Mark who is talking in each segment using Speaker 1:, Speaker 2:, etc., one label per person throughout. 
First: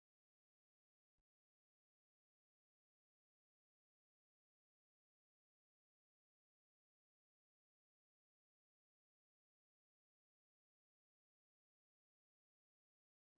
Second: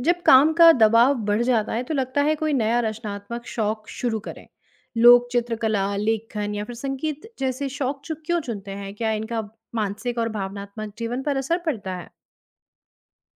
Speaker 1: जब काम का दबाव बढ़ जाता है तो लगता है कोई नया रचनात्मक शौक शुरू करें। लोग चित्रकला लेखन या फिर संगीत जैसे शौक क्यों चुनते हैं, क्या इनका मानसिक और भावनात्मक जीवन पर असर पड़ता है?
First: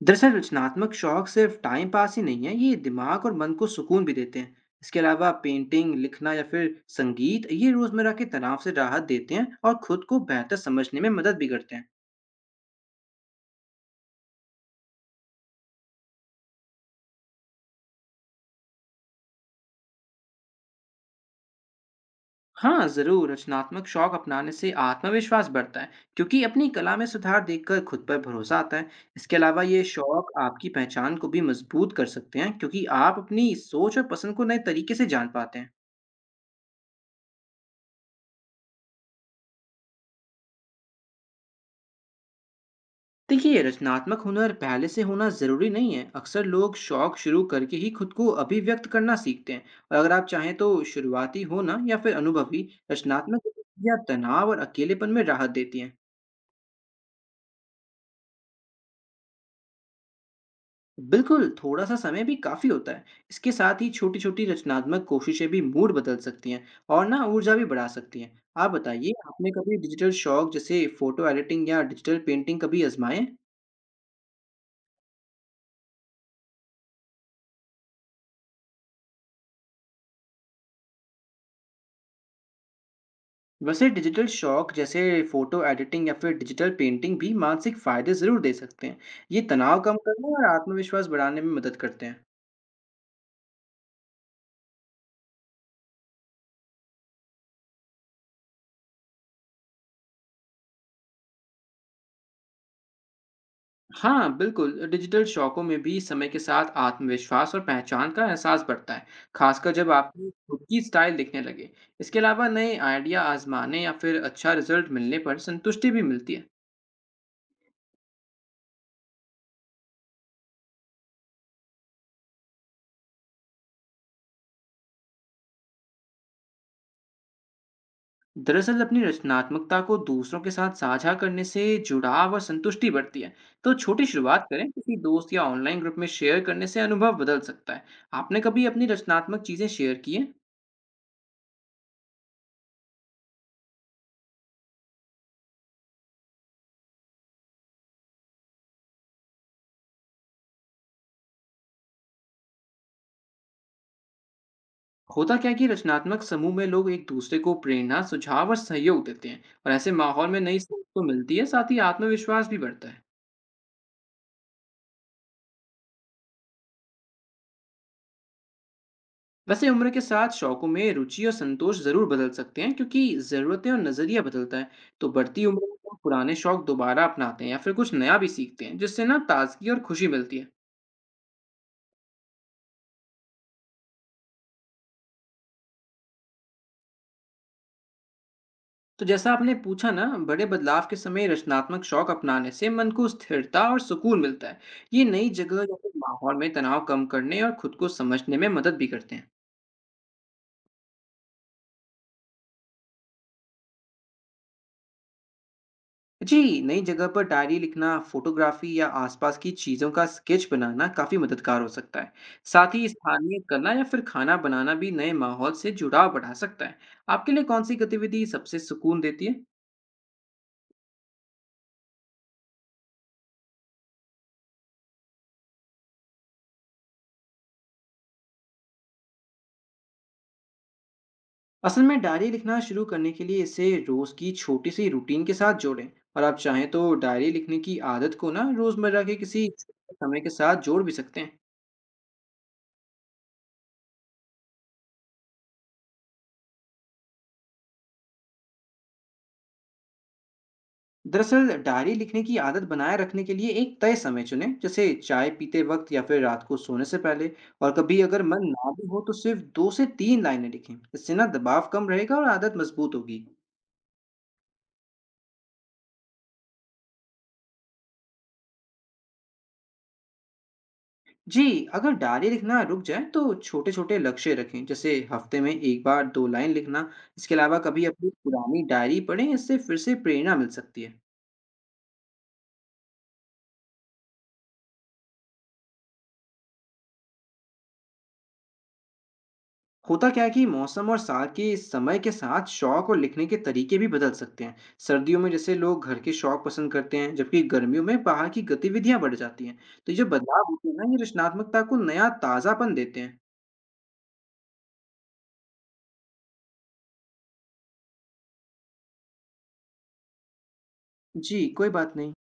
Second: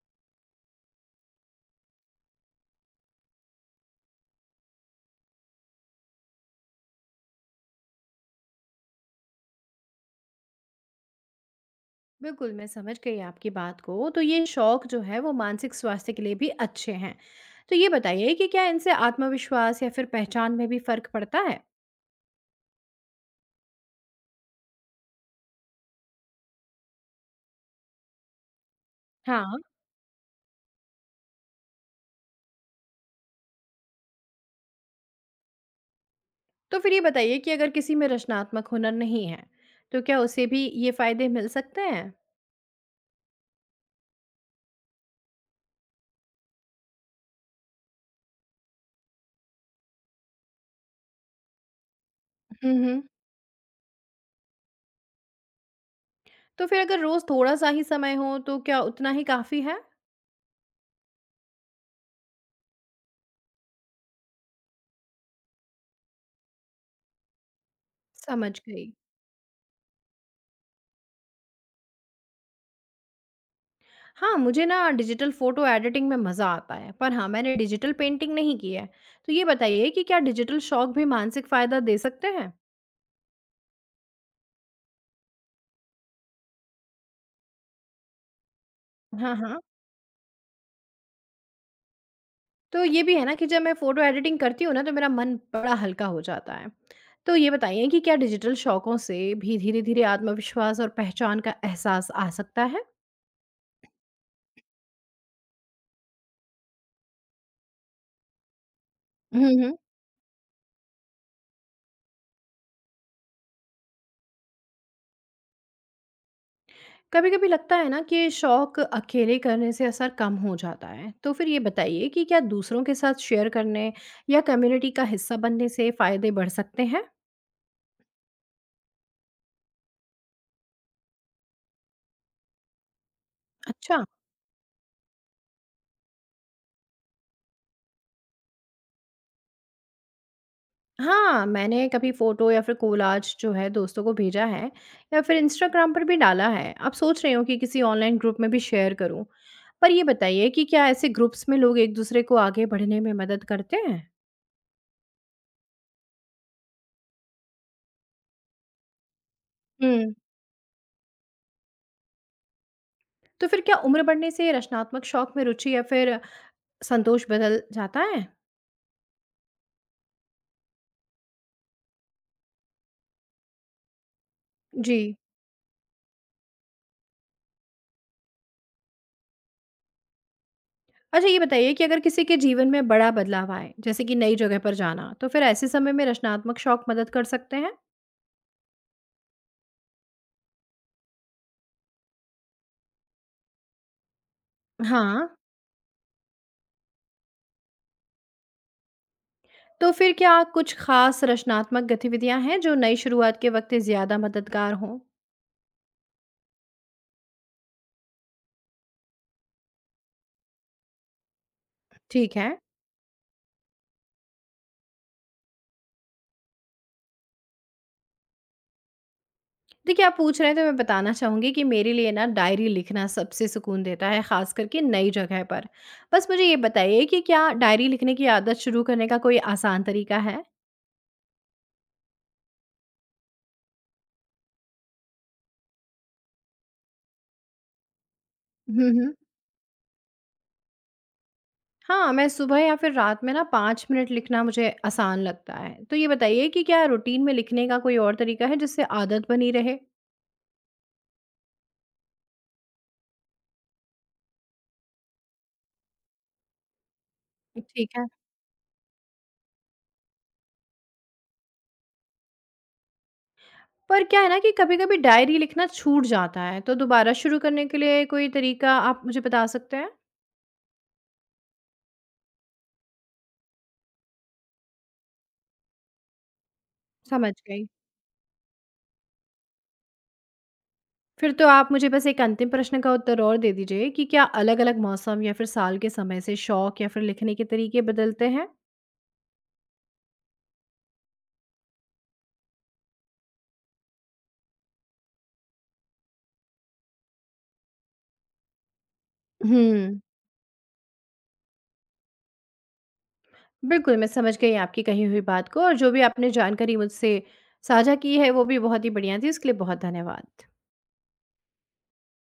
Speaker 2: दरअसल रचनात्मक शौक सिर्फ टाइम पास ही नहीं है, ये दिमाग और मन को सुकून भी देते हैं। इसके अलावा पेंटिंग, लिखना या फिर संगीत, ये रोजमर्रा के तनाव से राहत देते हैं और खुद को बेहतर समझने में मदद भी करते हैं।
Speaker 1: बिल्कुल, मैं समझ गई आपकी बात को। तो ये शौक जो है वो मानसिक स्वास्थ्य के लिए भी अच्छे हैं। तो ये बताइए कि क्या इनसे आत्मविश्वास या फिर पहचान में भी फर्क पड़ता है?
Speaker 2: हाँ, जरूर रचनात्मक शौक अपनाने से आत्मविश्वास बढ़ता है, क्योंकि अपनी कला में सुधार देखकर खुद पर भरोसा आता है। इसके
Speaker 1: हाँ।
Speaker 2: अलावा ये शौक आपकी पहचान को भी मजबूत कर सकते हैं, क्योंकि आप अपनी सोच और पसंद को नए तरीके से जान पाते हैं।
Speaker 1: तो फिर ये बताइए कि अगर किसी में रचनात्मक हुनर नहीं है तो क्या उसे भी ये फायदे मिल सकते हैं?
Speaker 2: देखिए, रचनात्मक हुनर पहले से होना ज़रूरी नहीं है, अक्सर लोग शौक शुरू करके ही खुद को अभिव्यक्त करना सीखते हैं। और अगर आप चाहें तो शुरुआती होना या फिर अनुभवी
Speaker 1: हम्म।
Speaker 2: रचनात्मक या तनाव और अकेलेपन में राहत देती हैं।
Speaker 1: तो फिर अगर रोज़ थोड़ा-सा ही समय हो, तो क्या उतना ही काफ़ी है?
Speaker 2: बिल्कुल, थोड़ा सा समय भी काफ़ी होता है। इसके साथ ही छोटी छोटी रचनात्मक कोशिशें भी मूड बदल सकती हैं और ना ऊर्जा भी बढ़ा सकती हैं।
Speaker 1: समझ
Speaker 2: आप
Speaker 1: गई।
Speaker 2: बताइए, आपने कभी डिजिटल शौक जैसे फोटो एडिटिंग या डिजिटल पेंटिंग कभी आजमाए?
Speaker 1: हाँ, मुझे ना डिजिटल फ़ोटो एडिटिंग में मज़ा आता है, पर हाँ, मैंने डिजिटल पेंटिंग नहीं की है। तो ये बताइए कि क्या डिजिटल शौक भी मानसिक फ़ायदा दे सकते हैं?
Speaker 2: वैसे डिजिटल शौक जैसे फोटो एडिटिंग या फिर डिजिटल पेंटिंग भी मानसिक फायदे जरूर दे सकते हैं।
Speaker 1: हाँ,
Speaker 2: ये
Speaker 1: हाँ।
Speaker 2: तनाव कम करने और आत्मविश्वास बढ़ाने में मदद करते हैं।
Speaker 1: तो ये भी है ना कि जब मैं फ़ोटो एडिटिंग करती हूँ ना, तो मेरा मन बड़ा हल्का हो जाता है। तो ये बताइए कि क्या डिजिटल शौकों से भी धीरे-धीरे आत्मविश्वास और पहचान का एहसास आ सकता है?
Speaker 2: हाँ बिल्कुल, डिजिटल शौकों में भी समय के साथ आत्मविश्वास और पहचान का एहसास बढ़ता है,
Speaker 1: हुँ,
Speaker 2: खासकर
Speaker 1: हुँ।
Speaker 2: जब आपकी खुद की स्टाइल दिखने लगे। इसके अलावा नए आइडिया आजमाने या फिर अच्छा रिजल्ट मिलने पर संतुष्टि भी मिलती है।
Speaker 1: कभी कभी लगता है ना कि शौक अकेले करने से असर कम हो जाता है। तो फिर ये बताइए कि क्या दूसरों के साथ शेयर करने या कम्युनिटी का हिस्सा बनने से फायदे बढ़ सकते हैं?
Speaker 2: दरअसल अपनी रचनात्मकता को दूसरों के साथ साझा करने से जुड़ाव और संतुष्टि बढ़ती है। तो
Speaker 1: अच्छा।
Speaker 2: छोटी शुरुआत करें, किसी दोस्त या ऑनलाइन ग्रुप में शेयर करने से अनुभव बदल सकता है। आपने कभी अपनी रचनात्मक चीजें शेयर की हैं?
Speaker 1: हाँ, मैंने कभी फोटो या फिर कोलाज जो है दोस्तों को भेजा है, या फिर इंस्टाग्राम पर भी डाला है। अब सोच रही हूँ कि किसी ऑनलाइन ग्रुप में भी शेयर करूँ। पर ये बताइए कि क्या ऐसे ग्रुप्स में लोग एक दूसरे को आगे बढ़ने में मदद करते हैं?
Speaker 2: होता क्या है कि रचनात्मक समूह में लोग एक दूसरे को प्रेरणा, सुझाव और सहयोग देते हैं, और ऐसे
Speaker 1: हम्म।
Speaker 2: माहौल में नई सोच तो मिलती है, साथ ही आत्मविश्वास भी बढ़ता है।
Speaker 1: तो फिर क्या उम्र बढ़ने से रचनात्मक शौक में रुचि या फिर संतोष बदल जाता है?
Speaker 2: वैसे उम्र के साथ शौकों में रुचि और संतोष जरूर बदल सकते हैं, क्योंकि जरूरतें और नजरिया बदलता है। तो
Speaker 1: जी।
Speaker 2: बढ़ती उम्र में हम पुराने शौक दोबारा अपनाते हैं या फिर कुछ नया भी सीखते हैं, जिससे ना ताजगी और खुशी मिलती है।
Speaker 1: अच्छा, ये बताइए कि अगर किसी के जीवन में बड़ा बदलाव आए, जैसे कि नई जगह पर जाना, तो फिर ऐसे समय में रचनात्मक शौक मदद कर सकते हैं?
Speaker 2: तो जैसा आपने पूछा ना, बड़े बदलाव के समय रचनात्मक शौक अपनाने से मन को स्थिरता और सुकून मिलता है। ये
Speaker 1: हाँ,
Speaker 2: नई जगह या फिर माहौल में तनाव कम करने और खुद को समझने में मदद भी करते हैं।
Speaker 1: तो फिर क्या कुछ खास रचनात्मक गतिविधियाँ हैं जो नई शुरुआत के वक़्त ज़्यादा मददगार हों?
Speaker 2: जी, नई जगह पर डायरी लिखना, फोटोग्राफी या आसपास की चीज़ों का स्केच बनाना काफ़ी मददगार हो सकता है।
Speaker 1: ठीक है।
Speaker 2: साथ ही स्थानीय कला या फिर खाना बनाना भी नए माहौल से जुड़ाव बढ़ा सकता है। आपके लिए कौन सी गतिविधि सबसे सुकून देती है?
Speaker 1: देखिए, आप पूछ रहे हैं तो मैं बताना चाहूँगी कि मेरे लिए ना डायरी लिखना सबसे सुकून देता है, ख़ास करके नई जगह पर। बस मुझे ये बताइए कि क्या डायरी लिखने की आदत शुरू करने का कोई आसान तरीका है?
Speaker 2: असल में डायरी लिखना शुरू करने के लिए इसे रोज़ की छोटी सी रूटीन के साथ जोड़ें। और आप चाहें तो डायरी लिखने की आदत को ना
Speaker 1: हुँ,
Speaker 2: रोज़मर्रा के
Speaker 1: हुँ।
Speaker 2: किसी समय के साथ जोड़ भी सकते हैं।
Speaker 1: हाँ, मैं सुबह या फिर रात में ना 5 मिनट लिखना मुझे आसान लगता है। तो ये बताइए कि क्या रूटीन में लिखने का कोई और तरीका है जिससे आदत बनी रहे?
Speaker 2: दरअसल डायरी लिखने की आदत बनाए रखने के लिए एक तय समय चुनें, जैसे चाय पीते वक्त या फिर रात को सोने से पहले। और
Speaker 1: ठीक
Speaker 2: कभी
Speaker 1: है।
Speaker 2: अगर मन ना भी हो तो सिर्फ 2 से 3 लाइनें लिखें, इससे ना दबाव कम रहेगा और आदत मजबूत होगी।
Speaker 1: पर क्या है ना कि कभी-कभी डायरी लिखना छूट जाता है, तो दोबारा शुरू करने के लिए कोई तरीका आप मुझे बता सकते हैं?
Speaker 2: जी, अगर डायरी लिखना रुक जाए तो छोटे छोटे लक्ष्य रखें, जैसे हफ्ते में एक बार 2 लाइन लिखना।
Speaker 1: समझ
Speaker 2: इसके अलावा
Speaker 1: गई।
Speaker 2: कभी अपनी पुरानी डायरी पढ़ें, इससे फिर से प्रेरणा मिल सकती है।
Speaker 1: फिर तो आप मुझे बस एक अंतिम प्रश्न का उत्तर और दे दीजिए कि क्या अलग-अलग मौसम या फिर साल के समय से शौक या फिर लिखने के तरीके बदलते हैं?
Speaker 2: होता क्या है कि मौसम और साल के समय के साथ शौक और लिखने के तरीके भी बदल सकते हैं। सर्दियों में जैसे लोग घर के शौक पसंद करते हैं, जबकि गर्मियों में बाहर की गतिविधियां बढ़ जाती हैं। तो ये
Speaker 1: हुँ।
Speaker 2: जो बदलाव होते हैं ना, ये रचनात्मकता को नया ताजापन देते हैं।
Speaker 1: बिल्कुल, मैं समझ गई आपकी कही हुई बात को, और जो भी आपने जानकारी मुझसे साझा की है, वो भी बहुत ही बढ़िया थी। उसके लिए बहुत धन्यवाद।
Speaker 2: जी, कोई बात नहीं।